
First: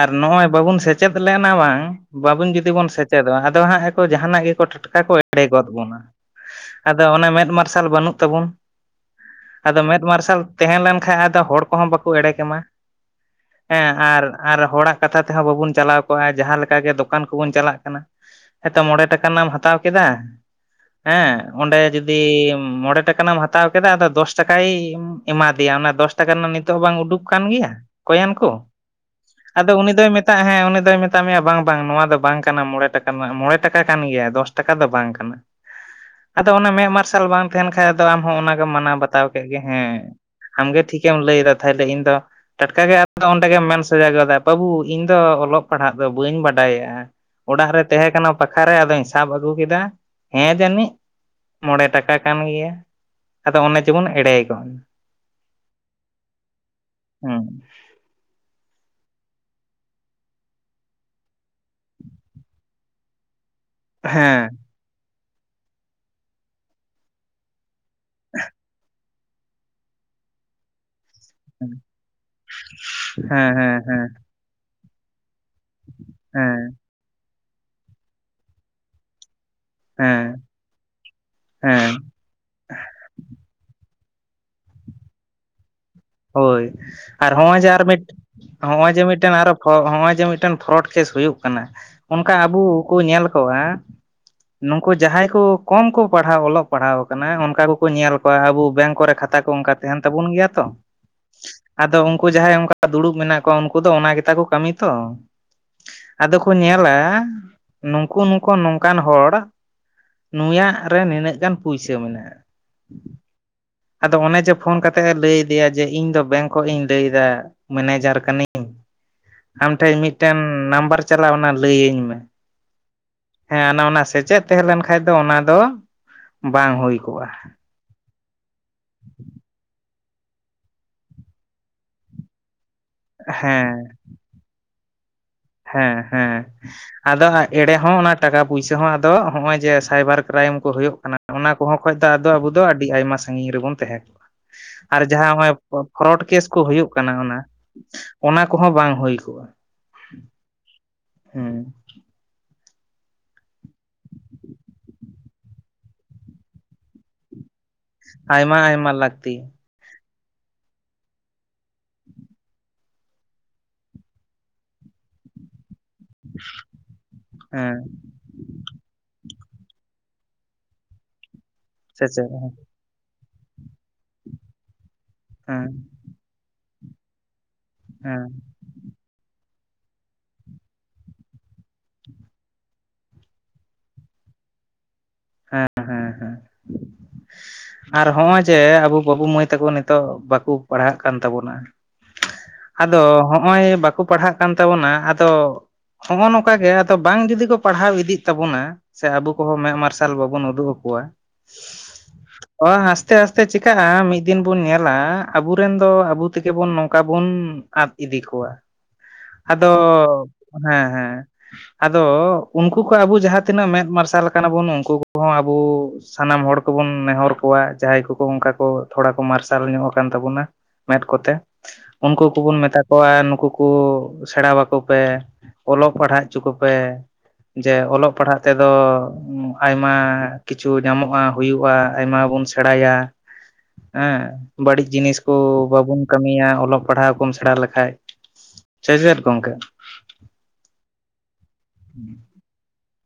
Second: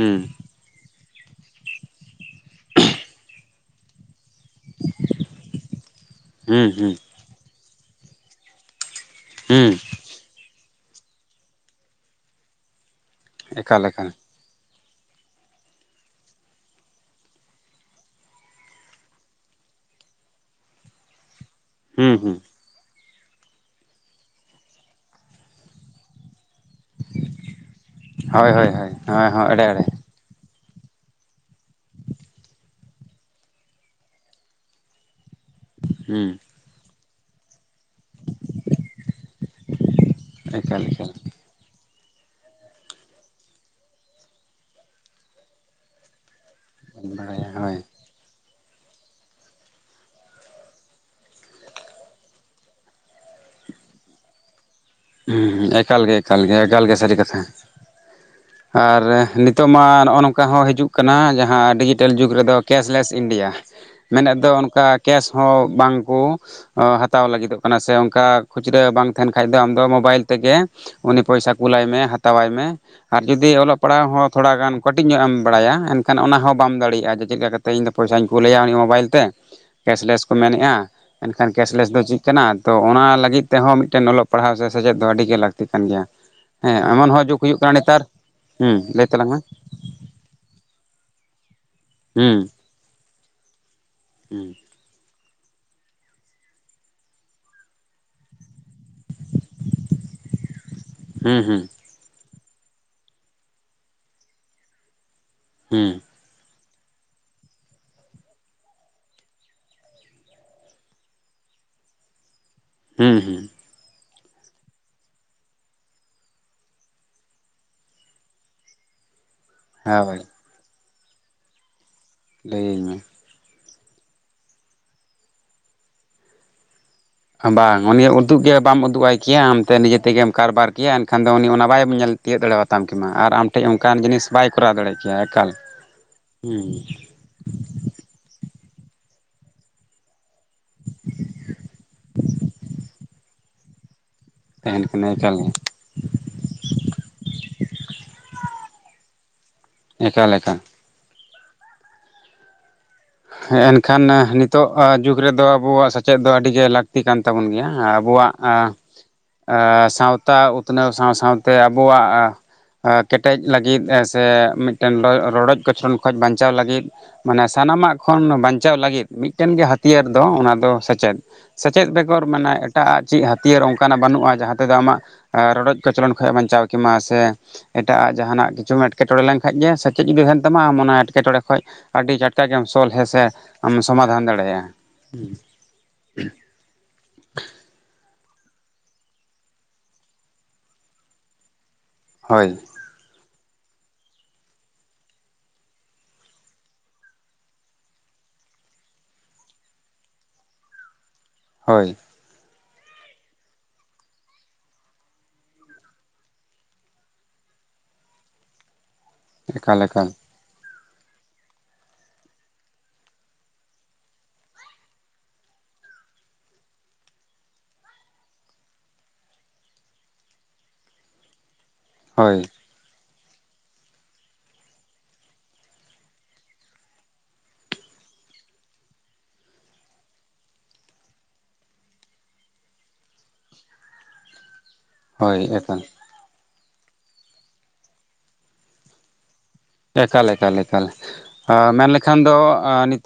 ᱟᱨ ᱱᱚᱜᱼᱚᱭ ᱵᱟᱵᱚᱱ ᱥᱮᱪᱼᱼ ᱥᱮᱪᱮᱫ ᱞᱮᱱᱟ ᱵᱟᱝ ᱵᱟᱵᱚᱱ ᱡᱩᱫᱤ ᱵᱚᱱ ᱥᱮᱪᱮᱫᱚᱜ ᱟᱫᱚ ᱦᱟᱸᱜ ᱟᱠᱚ ᱡᱟᱦᱟᱱᱟᱜ ᱜᱮᱠᱚ ᱴᱷᱚᱴᱼᱼ ᱴᱟᱴ ᱠᱟ ᱠᱚ ᱮᱲᱮ ᱜᱚᱫ ᱵᱚᱱᱟ᱾ ᱦᱩᱸ ᱦᱩᱸ ᱟᱫᱚ ᱚᱱᱟ ᱢᱮᱫ ᱢᱟᱨᱥᱟᱞ ᱵᱟᱹᱱᱩᱜ ᱛᱟᱵᱚᱱ ᱦᱩᱸ ᱟᱫᱚ ᱢᱮᱫᱼᱼ ᱢᱟᱨᱥᱟᱞ ᱛᱟᱦᱮᱸ ᱞᱮᱱᱠᱷᱟᱱ ᱟᱫᱚ ᱦᱚᱲ ᱠᱚᱦᱚᱸ ᱵᱟᱠᱚ ᱮᱲᱮ ᱠᱮᱢᱟ ᱮᱠᱟᱞ ᱦᱮᱸ ᱮᱠᱟᱞ ᱟᱨᱼᱼ ᱟᱨ ᱦᱚᱲᱟᱜ ᱠᱟᱛᱷᱟ ᱛᱮᱦᱚᱸ ᱵᱟᱵᱚᱱ ᱪᱟᱞᱟᱣ ᱠᱚᱜᱼᱟ ᱡᱟᱦᱟᱸ ᱞᱮᱠᱟᱜᱮ ᱫᱚᱠᱟᱱ ᱠᱚᱵᱚᱱ ᱪᱟᱞᱟᱜ ᱠᱟᱱᱟ᱾ ᱦᱮᱸᱛᱚ ᱢᱚᱬᱮ ᱴᱟᱠᱟ ᱨᱮᱱᱟᱜ ᱮᱢ ᱦᱟᱛᱟᱣ ᱠᱮᱫᱟ ᱦᱮᱸ ᱚᱸᱰᱮ ᱦᱩᱸ ᱦᱩᱸ ᱡᱩᱫᱤᱼᱼ ᱢᱚᱬᱮ ᱴᱟᱠᱟ ᱨᱮᱱᱟᱜ ᱮᱢ ᱦᱟᱛᱟᱣ ᱠᱮᱫᱟ ᱟᱫᱚ ᱫᱚᱥ ᱴᱟᱠᱟᱭ ᱮᱢᱟ ᱫᱮᱭᱟ ᱚᱱᱟ ᱫᱚᱥ ᱴᱟᱠᱟ ᱨᱮᱱᱟᱜ ᱱᱤᱛᱼᱼ ᱛᱚ ᱵᱟᱝ ᱩᱰᱩᱠ ᱠᱟᱱ ᱜᱮᱭᱟ ᱠᱚᱭᱮᱱ ᱦᱳᱭ ᱠᱚ ᱦᱳᱭ ᱦᱳᱭ ᱦᱳᱭ ᱦᱳᱭ ᱮᱲᱮ ᱟᱫᱚ ᱮᱲᱮ ᱩᱱᱤ ᱫᱚᱭ ᱢᱮᱼᱼ ᱟᱜ ᱦᱮᱸ ᱩᱱᱤ ᱫᱚᱭ ᱢᱮᱛᱟᱜ ᱢᱮᱭᱟ ᱵᱟᱝ ᱵᱟᱝ ᱱᱚᱣᱟ ᱫᱚ ᱵᱟᱝ ᱠᱟᱱᱟ ᱢᱚᱬᱮ ᱴᱟᱠᱟ ᱢᱚᱬᱮ ᱴᱟᱠᱟ ᱠᱟᱱ ᱜᱮᱭᱟ ᱫᱚᱥ ᱴᱟᱠᱟ ᱫᱚ ᱵᱟᱝ ᱠᱟᱱᱟ᱾ ᱦᱮᱸ᱾ ᱟᱫᱚ ᱚᱱᱟ ᱢᱮᱫ ᱢᱟᱨᱥᱟᱞ ᱵᱟᱝ ᱛᱟᱦᱮᱱ ᱠᱷᱟᱡ ᱟᱫᱚ ᱟᱢ ᱦᱚᱸ ᱚᱱᱟᱜᱮ ᱢᱟᱱᱟᱣ ᱵᱟᱛᱟᱣ ᱠᱮᱫ ᱜᱮ ᱦᱮᱸ ᱟᱢᱜᱮ ᱮᱠᱟᱞ ᱮᱠᱟᱞ ᱴᱷᱤᱠᱮᱢ ᱞᱟᱹᱭ ᱫᱟ᱾ ᱛᱟᱦᱚᱞᱮ ᱤᱧ ᱫᱚ ᱴᱟᱴᱠᱟ ᱜᱮ ᱟᱫᱚ ᱚᱸᱰᱮ ᱜᱮᱢ ᱢᱮᱱ ᱥᱚᱡᱟ ᱜᱚᱫᱟ ᱵᱟᱹᱵᱩ ᱤᱧ ᱫᱚ ᱚᱞᱚᱜ ᱯᱟᱲᱦᱟᱜ ᱫᱚ ᱵᱟᱹᱧ ᱵᱟᱰᱼᱼ ᱰᱟᱭᱟ ᱵᱟᱲᱟᱭᱟ ᱚᱲᱟᱜ ᱦᱳᱭ ᱨᱮ ᱛᱟᱦᱮᱸ ᱠᱟᱱᱟ ᱯᱟᱠᱷᱟᱨ ᱨᱮ ᱟᱫᱚᱧ ᱥᱟᱵ ᱟᱹᱜᱩ ᱠᱮᱫᱟ᱾ ᱦᱮᱸ ᱡᱟᱹᱱᱤᱡ ᱢᱚᱬᱮ ᱴᱟᱠᱟ ᱠᱟᱱ ᱜᱮᱭᱟ ᱟᱫᱚ ᱚᱱᱮ ᱡᱮᱵᱚᱱ ᱮᱲᱮ ᱜᱚᱫ ᱱᱟ᱾ ᱦᱮᱸ ᱮᱠᱟᱞ ᱜᱮ ᱮᱠᱟᱞ ᱜᱮ ᱮᱠᱟᱞ ᱜᱮ ᱥᱟᱹᱨᱤ ᱠᱟᱛᱷᱟ᱾ [inaudible] ᱟᱨ ᱱᱤᱛᱚᱜ ᱢᱟ ᱱᱚᱜᱼᱚ ᱱᱚᱝᱠᱟ ᱦᱚᱸ ᱦᱤᱡᱩᱜ ᱠᱟᱱᱟ ᱡᱟᱦᱟᱸ ᱰᱤᱡᱤᱴᱮᱞ ᱡᱩᱜᱽ ᱨᱮᱫᱚ ᱠᱮᱥᱞᱮᱥ ᱤᱱᱰᱤᱭᱟ᱾ ᱢᱮᱱᱮᱫ ᱦᱮᱸ ᱫᱚ ᱚᱱᱠᱟ ᱠᱮᱥ ᱦᱚᱸ ᱵᱟᱝᱠᱚ ᱦᱟᱛᱟᱣ ᱞᱟᱹᱜᱤᱫᱚᱜᱼᱼ ᱠᱟᱱᱟ ᱥᱮ ᱚᱱᱠᱟ ᱠᱷᱩᱪᱨᱟᱹ ᱵᱟᱝ ᱛᱟᱦᱮᱱ ᱠᱷᱟᱡ ᱫᱚ ᱟᱢᱫᱚ ᱢᱳᱵᱟᱭᱤᱞ ᱛᱮᱜᱮᱼᱼ ᱩᱱᱤ ᱯᱚᱭᱥᱟ ᱦᱮᱸ ᱠᱩᱞᱟᱭ ᱢᱮ ᱦᱟᱛᱟᱣᱟᱭ ᱢᱮ ᱟᱨ ᱦᱮᱸ ᱡᱩᱫᱤ ᱚᱞᱚᱜ ᱦᱮᱸ ᱯᱟᱲᱦᱟᱜ ᱦᱚᱸ ᱛᱷᱚᱲᱟ ᱜᱟᱱᱼᱼ ᱠᱟᱹᱴᱤᱡ ᱧᱚᱜ ᱮᱢ ᱵᱟᱲᱟᱭᱟ ᱮᱱᱠᱷᱟᱱ ᱚᱱᱟ ᱦᱚᱸ ᱦᱮᱸ ᱵᱟᱢ ᱫᱟᱲᱮᱭᱟᱜᱼᱟ ᱡᱮ ᱪᱮᱫ ᱠᱟ ᱠᱟᱛᱮ ᱤᱧᱫᱚ ᱯᱚᱭᱥᱟᱧ ᱠᱩᱞᱮᱭᱟ ᱩᱱᱤ ᱢᱳᱵᱟᱭᱤᱞ ᱛᱮᱼᱼ ᱠᱮᱥᱞᱮᱥ ᱦᱮᱸ ᱠᱚ ᱢᱮᱱᱮᱫᱼᱟ, ᱮᱱᱠᱷᱟᱱ ᱠᱮᱥᱞᱮᱥ ᱦᱮᱸ ᱫᱚ ᱪᱮᱫ ᱠᱟᱱᱟ? ᱛᱚ ᱚᱱᱟ ᱞᱟᱹᱜᱤᱫ ᱛᱮᱦᱚᱸ ᱢᱤᱫᱴᱮᱱ ᱚᱞᱚᱜᱼᱼ ᱯᱟᱲᱦᱟᱣ ᱥᱮ ᱥᱮᱪᱮᱫ ᱫᱚ ᱟᱹᱰᱤ ᱜᱮ ᱞᱟᱹᱠᱛᱤ ᱠᱟᱱ ᱜᱮᱭᱟ᱾ ᱦᱳᱭ ᱦᱮᱸ ᱮᱢᱚᱱ ᱦᱚᱸ ᱟᱨ ᱡᱩᱜᱽ ᱦᱩᱭᱩᱜ ᱦᱚᱸᱜᱼᱚᱭ ᱡᱮ ᱠᱟᱱᱟ ᱟᱨ ᱱᱮᱛᱟᱨ ᱢᱤᱫ ᱦᱩᱸ ᱦᱚᱸᱜᱼᱚᱭ ᱡᱮ ᱞᱟᱹᱭ ᱛᱟᱞᱟᱝ ᱢᱤᱫᱴᱮᱱ ᱢᱮ ᱟᱨᱚᱼᱼ ᱦᱚᱸᱜᱼᱚᱭ ᱡᱮ ᱢᱤᱫᱴᱮᱱ ᱯᱷᱨᱚᱰ ᱠᱮᱥ ᱦᱩᱭᱩᱜ ᱠᱟᱱᱟ ᱚᱱᱠᱟ ᱟᱵᱚ ᱠᱚ ᱧᱮᱞ ᱠᱚᱜᱼᱟᱼᱼ ᱦᱩᱸ ᱱᱩᱝᱠᱩ ᱡᱟᱦᱟᱸᱭᱼᱼ ᱠᱚᱢ ᱠᱚ ᱯᱟᱲᱦᱟᱣ ᱚᱞᱚᱜ ᱯᱟᱲᱦᱟᱣ ᱠᱟᱱᱟ ᱚᱱᱠᱟ ᱠᱚᱠᱚ ᱧᱮᱞ ᱠᱚᱣᱟ ᱟᱵᱚ ᱵᱮᱝᱠ ᱠᱚᱨᱮ ᱠᱷᱟᱛᱟ ᱠᱚ ᱚᱱᱠᱟᱼᱼ ᱛᱟᱦᱮᱱ ᱛᱟᱵᱚᱱ ᱜᱮᱭᱟ ᱛᱚ᱾ ᱦᱩᱸ ᱦᱩᱸ᱾ ᱟᱫᱚ ᱩᱱᱠᱩ ᱡᱟᱦᱟᱸᱭ ᱚᱱᱠᱟ ᱫᱩᱲᱩᱵ ᱢᱮᱱᱟᱜ ᱠᱚᱣᱟ ᱩᱱᱠᱩ ᱫᱚ ᱚᱱᱟ ᱜᱮᱛᱟ ᱠᱚ ᱠᱟᱹᱢᱤ ᱛᱚ᱾ ᱦᱩᱸ᱾ ᱟᱫᱚ ᱠᱚ ᱧᱮᱞᱟ ᱱᱩᱝᱠᱩ ᱱᱩᱝᱠᱩ ᱱᱚᱝᱠᱟᱱ ᱦᱚᱲᱼᱼ ᱱᱩᱭᱟᱜ ᱨᱮ ᱱᱤᱱᱟᱹᱜ ᱜᱟᱱ ᱯᱩᱭᱥᱟᱹ ᱢᱮᱱᱟᱜᱼᱟ᱾ ᱦᱩᱸ ᱦᱩᱸ᱾ ᱟᱫᱚ ᱚᱱᱮ ᱡᱮ ᱯᱷᱳᱱ ᱠᱟᱛᱮᱜ ᱮ ᱞᱟᱹᱭᱫᱮᱭᱟ ᱡᱮ ᱤᱧ ᱫᱚ ᱵᱮᱝᱠ ᱠᱷᱚᱡ ᱤᱧ ᱞᱟᱹᱭᱫᱟ ᱢᱮᱱᱮᱡᱟᱨ ᱠᱟᱹᱱᱟᱹᱧ? ᱟᱢ ᱴᱷᱮᱡ ᱦᱳᱭ ᱢᱤᱫᱴᱮᱱ ᱱᱟᱢᱵᱟᱨ ᱪᱟᱞᱟᱜᱼᱟ ᱚᱱᱟ ᱞᱟᱹᱭᱟᱹᱧ ᱢᱮ᱾ ᱞᱟᱹᱭᱟᱹᱧ ᱢᱮ᱾ ᱦᱮᱸ ᱚᱱᱟ ᱚᱱᱟ ᱥᱮᱪᱮᱫ ᱛᱟᱦᱮᱸ ᱞᱮᱱ ᱠᱷᱟᱱᱡ ᱫᱚ ᱚᱱᱟ ᱫᱚ ᱵᱟᱝ ᱦᱩᱭ ᱠᱚᱜᱼᱟ᱾ ᱢᱮ ᱵᱟᱝ ᱩᱱᱤ ᱩᱫᱩᱜ ᱜᱮ ᱵᱟᱢ ᱩᱫᱩᱜ-ᱟᱭ ᱠᱮᱭᱟ ᱟᱢᱛᱮ ᱱᱤᱡᱮᱛᱮᱜᱮᱢ ᱠᱟᱨᱵᱟᱨ ᱠᱮᱭᱟ ᱮᱱᱠᱷᱟᱱ ᱫᱚ ᱩᱱᱤ ᱚᱱᱟ ᱵᱟᱭ ᱧᱮᱞᱼᱼ ᱛᱤᱭᱟᱹᱜ ᱫᱟᱲᱮ ᱭᱟᱛᱟᱢ ᱠᱮᱢᱟ ᱟᱨ ᱟᱢ ᱴᱷᱮᱱ ᱦᱮᱸ ᱚᱱᱠᱟᱱ ᱡᱤᱱᱤᱥ ᱵᱟᱭ ᱠᱚᱨᱟᱣ ᱫᱟᱲᱮ ᱠᱮᱭᱟ ᱮᱠᱟᱞ ᱦᱮᱸ ᱦᱮᱸ ᱦᱩᱸ ᱟᱫᱚ᱾ ᱮᱲᱮ ᱦᱚᱸ ᱚᱱᱟ ᱴᱟᱠᱟ ᱯᱩᱭᱥᱟᱹ ᱦᱚᱸ ᱟᱫᱚ ᱦᱚᱜᱼᱚᱭ ᱡᱮ ᱥᱟᱭᱵᱟᱨ ᱠᱨᱟᱭᱤᱢ ᱠᱚ ᱦᱩᱭᱩᱜ ᱠᱟᱱᱟ ᱚᱱᱟᱼᱼ ᱠᱚᱦᱚᱸ ᱠᱷᱚᱡ ᱫᱚ ᱟᱫᱚ ᱟᱵᱚ ᱫᱚ ᱟᱹᱰᱤ ᱟᱭᱢᱟ ᱥᱟᱺᱜᱤᱧ ᱨᱮᱵᱚᱱ ᱛᱟᱦᱮᱸ ᱠᱚᱜᱼᱟ᱾ ᱛᱟᱦᱮᱱ ᱟᱨ ᱠᱟᱱᱟ ᱡᱟᱦᱟᱸ ᱮᱠᱟᱞ ᱜᱮ ᱦᱚᱜᱼᱚᱭ ᱯᱷᱨᱚᱰ ᱠᱮᱥ ᱠᱚ ᱦᱩᱭᱩᱜ ᱠᱟᱱᱟ ᱚᱱᱟᱼᱼ ᱚᱱᱟ ᱠᱚᱦᱚᱸ ᱵᱟᱝ ᱦᱳᱭ ᱠᱚᱜ-ᱟ ᱮᱠᱟᱞ ᱮᱠᱟᱞ ᱦᱩᱸ᱾ ᱦᱮ ᱮᱱᱠᱷᱟᱱ ᱱᱤᱛᱚᱜ ᱡᱩᱜᱽ ᱨᱮᱫᱚ ᱟᱵᱚᱣᱟᱜ ᱥᱮᱪᱮᱫ ᱫᱚ ᱟᱹᱰᱤ ᱜᱮ ᱞᱟᱹᱠ ᱛᱤ ᱠᱟᱱ ᱛᱟᱵᱚᱱ ᱜᱮᱭᱟ ᱟᱵᱚᱣᱟᱜ ᱮ ᱟᱭᱢᱟ ᱟᱭᱢᱟ ᱞᱟᱹᱠᱛᱤ ᱮᱻ ᱥᱟᱶ ᱛᱟ ᱩᱛᱱᱟᱹᱣ ᱥᱟᱶ ᱥᱟᱶᱛᱮ ᱟᱵᱚᱣᱟᱜ ᱚ ᱠᱮᱴᱮᱡ ᱞᱟᱹᱜᱤᱫ ᱥᱮ ᱢᱤᱫᱴᱮᱱ ᱨᱚᱰᱚᱡ ᱠᱚᱪᱷᱞᱚᱱ ᱠᱷᱚᱡ ᱵᱟᱧᱪᱟᱣ ᱞᱟᱹᱜᱤᱫ ᱢᱟᱱᱮ ᱦᱮᱸ ᱥᱟᱱᱟᱢᱟᱜ ᱠᱷᱚᱱ ᱵᱟᱧᱪᱟᱣ ᱞᱟᱹᱜᱤᱫ ᱢᱤᱫᱴᱮᱱ ᱜᱮ ᱦᱟᱹᱛᱭᱟᱹᱨ ᱫᱚ ᱚᱱᱟ ᱫᱚ ᱥᱮᱪᱮᱫ ᱥᱮᱪᱮᱫ ᱥᱮ ᱵᱮᱜᱚᱨ ᱪᱮᱫ ᱦᱮᱸ ᱢᱟᱱᱮ ᱮᱴᱟᱜ ᱪᱮᱫ ᱦᱟᱹᱛᱭᱟᱹᱨ ᱚᱱᱠᱟᱱᱟᱜ ᱵᱟᱹᱱᱩᱜ-ᱟ ᱡᱟᱦᱟᱸ ᱛᱮᱫᱚ ᱟᱢᱟᱜ ᱨᱚᱰᱚᱡ ᱠᱚᱪᱞᱚᱱ ᱠᱷᱚᱱ ᱮᱢ ᱵᱟᱧᱪᱟᱣ ᱠᱮᱟ ᱥᱮ ᱮᱴᱟᱜᱟᱜ ᱦᱮᱸ ᱡᱟᱦᱱᱟᱜ ᱜᱤ ᱪᱩᱢ ᱮᱴᱠᱮᱴᱚᱬ ᱞᱮᱠᱟᱱᱡ ᱜᱮ ᱥᱮᱪᱮᱫ ᱜᱮ ᱛᱟᱦᱮᱱ ᱛᱟᱢᱟ ᱟᱢ ᱚᱱᱟ ᱮᱴᱠᱮᱴᱬᱮ ᱠᱷᱚᱱ ᱟᱹᱰᱤ ᱠᱟᱴᱠᱟᱜᱮᱢ ᱥᱚᱞᱦᱞᱮ ᱥᱮ ᱟᱢ ᱥᱚᱢᱟᱫᱷᱟᱱ ᱫᱟᱲᱮᱭᱟᱜ-ᱟ᱾ ᱦᱮᱸ ᱦᱮᱸ ᱦᱮᱸ ᱟᱨ ᱦᱚᱜ-ᱚᱭ ᱡᱮ ᱟᱵᱚ ᱵᱟᱹᱵᱩ ᱢᱟᱹᱭ ᱛᱟᱠᱚ ᱱᱤᱛᱚᱜ ᱵᱟᱠᱚ ᱯᱟᱲᱦᱟᱜ ᱠᱟᱱ ᱛᱟᱵᱚᱱᱟ᱾ ᱦᱳᱭ ᱟᱫᱚ ᱦᱚᱜ-ᱚᱭ ᱵᱟᱠᱚ ᱯᱟᱲᱦᱟᱜ ᱠᱟᱱ ᱛᱟᱵᱚᱱᱟ ᱟᱫᱚ ᱦᱚᱜ-ᱚ ᱱᱚᱝᱠᱟ ᱜᱮ ᱟᱫᱚ ᱵᱟᱝ ᱡᱩᱫᱤ ᱠᱚ ᱯᱟᱲᱦᱟᱣ ᱤᱫᱤᱜ ᱛᱟᱵᱚᱱᱟ ᱥᱮ ᱟᱵᱚ ᱠᱚᱦᱚ ᱢᱮᱫ ᱢᱟᱨᱥ ᱥᱟᱞ ᱵᱟᱵᱚᱱ ᱩᱫᱩᱜ ᱟᱠᱚᱣᱟ᱾ ᱦᱳᱭ᱾ [inaudible] ᱚ ᱟᱥᱛᱮ ᱟᱥᱛᱮ ᱪᱤᱠᱟᱹᱜ-ᱟ ᱢᱤᱫ ᱫᱤᱱ ᱵᱚᱱ ᱧᱮᱞᱟ ᱟᱵᱚᱨᱮᱱ ᱫᱚ ᱟᱵᱚ ᱛᱮᱜᱮ ᱵᱚᱱ ᱱᱚᱝᱠᱟ ᱵᱚᱱ ᱟᱫ ᱤᱫᱤ ᱠᱚᱣᱟ᱾ ᱟᱫᱚ ᱮᱠᱟᱞ ᱮᱠᱟᱞ ᱦᱮ ᱦᱮ ᱟᱫᱚ ᱩᱱᱠᱩ ᱠᱚ ᱟᱵᱚ ᱡᱟᱦᱟᱸ ᱛᱤᱱᱟᱹᱜ ᱢᱮᱫ ᱢᱟᱨᱥᱟᱞ ᱠᱟᱱᱟ ᱵᱚᱱ ᱩᱱᱠᱩ ᱠᱚᱦᱚᱸ ᱟᱵᱩ ᱥᱟᱱᱟᱢ ᱦᱚᱲ ᱠᱚᱵᱚᱱ ᱱᱮᱦᱚᱨ ᱠᱚᱣᱟ ᱡᱟᱦᱟᱸᱭ ᱠᱚᱠᱚ ᱚᱱᱠᱟ ᱠᱚ ᱛᱷᱚᱲᱟ ᱠᱚ ᱢᱟᱨᱥᱟᱞ ᱧᱚᱜ ᱟᱠᱟᱱ ᱛᱟᱵᱚᱱᱟ᱾ ᱢᱮᱫ ᱠᱚᱛᱮ ᱩᱱᱠᱩ ᱦᱳᱭ ᱠᱚᱵᱚᱱ ᱢᱮᱛᱟ ᱠᱚ ᱱᱩᱠᱩ ᱠᱚ ᱥᱮᱬᱟ ᱟᱠᱚ ᱯᱮ ᱚᱞᱚᱜ ᱯᱟᱲᱦᱟᱣ ᱦᱚᱪᱚ ᱠᱚᱯᱮ᱾ ᱡᱮ ᱚᱞᱚᱜ ᱯᱟᱲᱦᱟᱜ ᱛᱮᱫᱚ ᱟᱭᱢᱟ ᱠᱤᱪᱷᱩ ᱧᱟᱢᱚᱜ-ᱟ ᱦᱩᱭᱩᱜ-ᱟ ᱟᱭᱢᱟ ᱵᱚᱱ ᱥᱮᱬᱟᱭᱟ ᱦᱮᱸ᱾ ᱵᱟᱹᱲᱤᱡ ᱡᱤᱱᱤᱥ ᱠᱚ ᱦᱳᱭ ᱮᱠᱟᱞ ᱵᱟᱵᱩᱱ ᱠᱟᱹᱢᱤᱭᱟ ᱚᱞᱚᱜ ᱯᱟᱲᱦᱟᱣ ᱠᱚᱢ ᱥᱮᱬᱟ ᱞᱮᱠᱷᱟᱡ᱾ ᱥᱮ ᱪᱮᱫ ᱜᱚᱝᱠᱮ? ᱮᱠᱟᱞ ᱮᱠᱟᱞ ᱮᱠᱟᱞ ᱢᱮᱱᱞᱮᱠᱷᱟᱱ ᱫᱚ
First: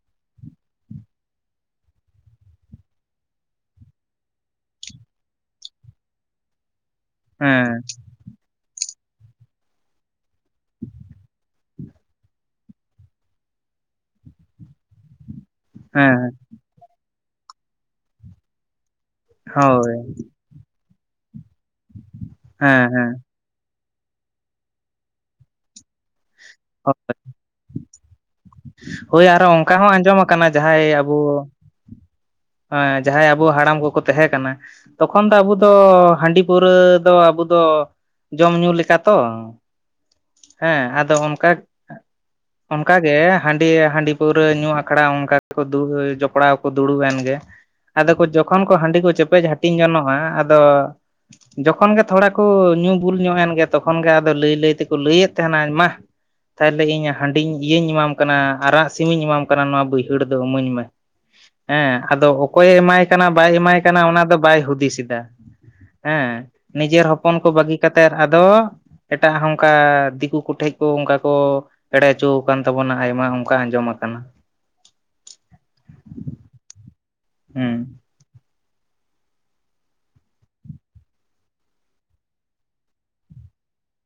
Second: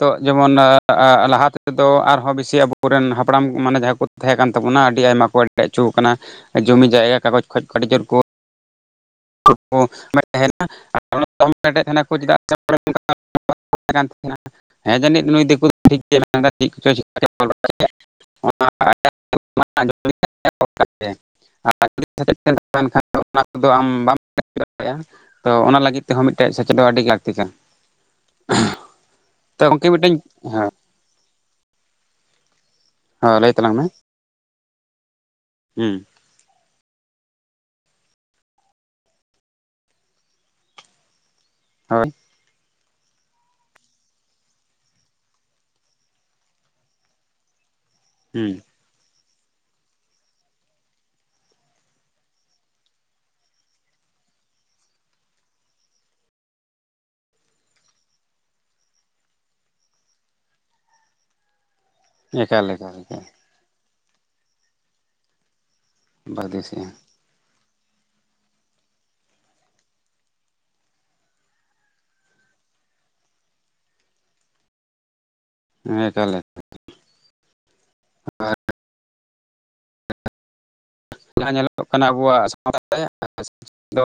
ᱛᱚᱜ ᱡᱚᱢᱚᱱ ᱞᱟᱦᱟ ᱛᱮᱫᱚ ᱟᱨᱦᱚᱸ ᱵᱤᱥᱤ ᱟᱵᱚᱨᱮᱱ ᱦᱟᱯᱲᱟᱢ ᱢᱟᱱᱮ ᱡᱟᱦᱟᱸᱭ ᱠᱚ ᱛᱟᱦᱮᱸ ᱠᱟᱱ ᱛᱟᱵᱚᱱᱟ ᱟᱹᱰᱤ ᱟᱭᱢᱟ ᱠᱚ [unintelligible] ᱦᱚᱪᱚ ᱟᱠᱟᱱᱟ ᱡᱩᱚᱢᱤ ᱡᱟᱭᱜᱟ ᱠᱟᱜᱚᱡᱽ ᱠᱷᱚᱡ ᱦᱮᱸ ᱟᱹᱰᱤ ᱡᱳᱨ ᱠᱚ [unintelligible] ᱠᱟᱱ ᱛᱟᱦᱮᱱᱟ ᱦᱮᱸ ᱡᱟᱹᱱᱤᱡ ᱱᱩᱭ ᱫᱤᱠ [unintelligible] ᱦᱮᱸ ᱦᱳᱭ ᱦᱮᱸ ᱦᱮᱸ [unintelligible] ᱟᱢ ᱵᱟᱢ [unintelligible] ᱛᱚ ᱚᱱᱟ ᱞᱟᱹᱜᱤᱫ ᱛᱮᱦᱚᱸ ᱢᱤᱫᱴᱮᱡ ᱥᱮᱪᱮᱫᱚᱜ ᱟᱹᱰᱤ ᱞᱟᱹᱠᱛᱤ ᱠᱟ᱾ ᱦᱳᱭ ᱟᱨᱚ ᱚᱱᱠᱟ ᱦᱚᱸ ᱟᱸᱡᱚᱢ ᱟᱠᱟᱱᱟ ᱡᱟᱦᱟᱸᱭ ᱟᱵᱚ ᱡᱟᱦᱟᱸᱭ ᱦᱚᱸ ᱟᱵᱚ ᱞᱟᱹᱭ ᱛᱟᱞᱟᱝ ᱦᱟᱲᱟᱢ ᱢᱮ ᱠᱚᱠᱚ ᱛᱟᱦᱮᱸ ᱠᱟᱱᱟ ᱛᱚᱠᱷᱚᱱ ᱫᱚ ᱟᱵᱚ ᱫᱚ ᱦᱩᱸ ᱦᱟᱺᱰᱤ ᱯᱩᱨᱟᱹ ᱫᱚ ᱟᱵᱚ ᱫᱚ ᱡᱚᱢ ᱧᱩ ᱞᱮᱠᱟ ᱛᱚ᱾ ᱦᱮᱸ ᱟᱫᱚ ᱚᱱᱠᱟ [unintelligible] ᱚᱱᱠᱟ ᱜᱮ ᱦᱟᱺᱰᱤ ᱦᱟᱺᱰᱤ ᱯᱟᱹᱣᱨᱟᱹ ᱧᱩ ᱟᱠᱷᱲᱟ ᱚᱱᱠᱟ ᱜᱮᱠᱚ ᱡᱚᱯᱲᱟᱣ ᱫᱩᱲᱩᱵᱮᱱ ᱜᱮ᱾ ᱟᱫᱚ ᱠᱚ ᱦᱩᱸ ᱡᱚᱠᱷᱚᱱ ᱠᱚ ᱦᱟᱺᱰᱤ ᱠᱚ ᱪᱮᱯᱮᱡ ᱦᱟᱹᱴᱤᱧ ᱡᱚᱱᱚᱜ-ᱟ ᱟᱫᱚ ᱡᱚᱠᱷᱚᱱ ᱜᱮ ᱛᱷᱚᱲᱟ ᱠᱚ ᱧᱩ ᱵᱩᱞ ᱧᱚᱜ ᱮᱱᱜᱮ ᱛᱚᱠᱷᱚᱱ ᱜᱮ ᱟᱫᱚ ᱞᱟᱹᱭ ᱞᱟᱹᱭ ᱛᱮᱠ ᱞᱟᱹᱭᱮᱫ ᱛᱟᱦᱮᱱᱟ ᱢᱟ ᱛᱟᱦᱚᱞᱮ ᱤᱧ ᱦᱟᱺᱰᱤᱧ ᱤᱭᱟᱹᱧ ᱮᱢᱟᱢ ᱠᱟᱱᱟ ᱟᱨᱟᱜ ᱥᱤᱢᱤᱧ ᱮᱢᱟᱢ ᱠᱟᱱᱟ ᱱᱚᱣᱟ ᱵᱟᱹᱭᱦᱟᱹᱲ ᱫᱚ ᱤᱢᱟᱹᱧ ᱢᱮ᱾ [inaudible] ᱦᱮᱸ ᱟᱫᱚ ᱮᱠᱟᱞ ᱚᱠᱚᱭᱮ ᱮᱠᱟᱞ ᱮᱢᱟᱭ ᱮᱠᱟᱞ ᱠᱟᱱᱟ ᱵᱟᱭ ᱮᱢᱟᱭ ᱠᱟᱱᱟ ᱚᱱᱟ ᱫᱚ ᱵᱟᱭ ᱦᱩᱫᱤᱥ ᱮᱫᱟ᱾ ᱦᱮᱸ ᱵᱟᱹᱫᱤᱥᱮᱜᱼᱟ ᱱᱤᱡᱮᱨ ᱦᱚᱯᱚᱱ ᱠᱚ ᱵᱟᱹᱜᱤ ᱠᱟᱛᱮᱫ ᱟᱫᱚ ᱮᱴᱟᱜ ᱦᱚᱸ ᱚᱝᱠᱟ ᱫᱤᱠᱩ ᱠᱚᱴᱷᱮᱡ ᱠᱚ ᱚᱱᱠᱟ ᱠᱚ ᱮᱲᱮ ᱦᱚᱪᱚ ᱟᱠᱟᱱ ᱛᱟᱵᱚᱱᱟ ᱟᱭᱢᱟ ᱚᱱᱠᱟ ᱟᱸᱡᱚᱢ ᱟᱠᱟᱱᱟ᱾ ᱦᱮᱸ ᱛᱟᱦᱞᱮ᱾ ᱦᱩᱸ᱾ ᱡᱟᱸᱦᱟ ᱧᱮᱞᱚᱜᱚᱜ ᱠᱟᱱᱟ ᱟᱵᱚᱣᱟᱜ ᱥᱟᱶᱛᱟ [unintelligible] ᱫᱚ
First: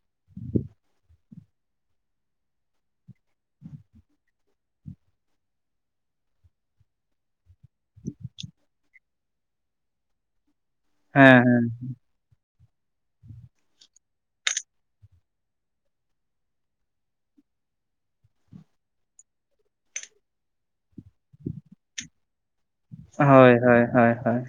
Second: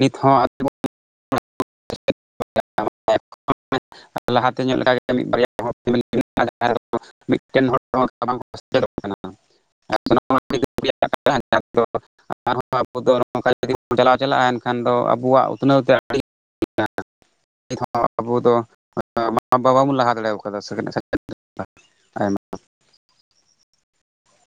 ᱱᱤᱛ ᱦᱚᱸ [unintelligible] [unintelligible] ᱞᱟᱦᱟᱛᱮ ᱧᱚᱜ ᱞᱮᱠᱟ ᱢᱤᱫ ᱵᱟᱨᱭᱟ [unintelligible] ᱟᱨ ᱢᱤᱫᱴᱮᱱ ᱦᱚᱲ ᱵᱟᱝᱚᱜ [unintelligible] ᱠᱟᱱᱟ᱾ ᱦᱮᱸ [unintelligible] ᱫᱚ ᱾ ᱟᱨᱦᱚᱸ ᱟᱵᱚ ᱫᱚ ᱱᱚᱝᱠᱟ ᱡᱩᱫᱤ ᱵᱚᱱ ᱪᱟᱞᱟᱣ ᱪᱟᱞᱟᱜ-ᱟ ᱮᱱᱠᱷᱟᱱ ᱫᱚ ᱟᱵᱚᱣᱟᱜ ᱩᱛᱱᱟᱹᱣ ᱛᱮ ᱟᱹᱰᱤ ᱱᱤᱛ ᱦᱚᱸ ᱟᱵᱚ ᱫᱚ ᱢᱟ ᱵᱟᱵᱚᱱ ᱞᱟᱦᱟ ᱫᱟᱲᱮ ᱠᱟᱫᱟ ᱥᱮ ᱟᱭᱢᱟ᱾ ᱦᱳᱭ ᱦᱳᱭ ᱦᱳᱭ ᱦᱳᱭ᱾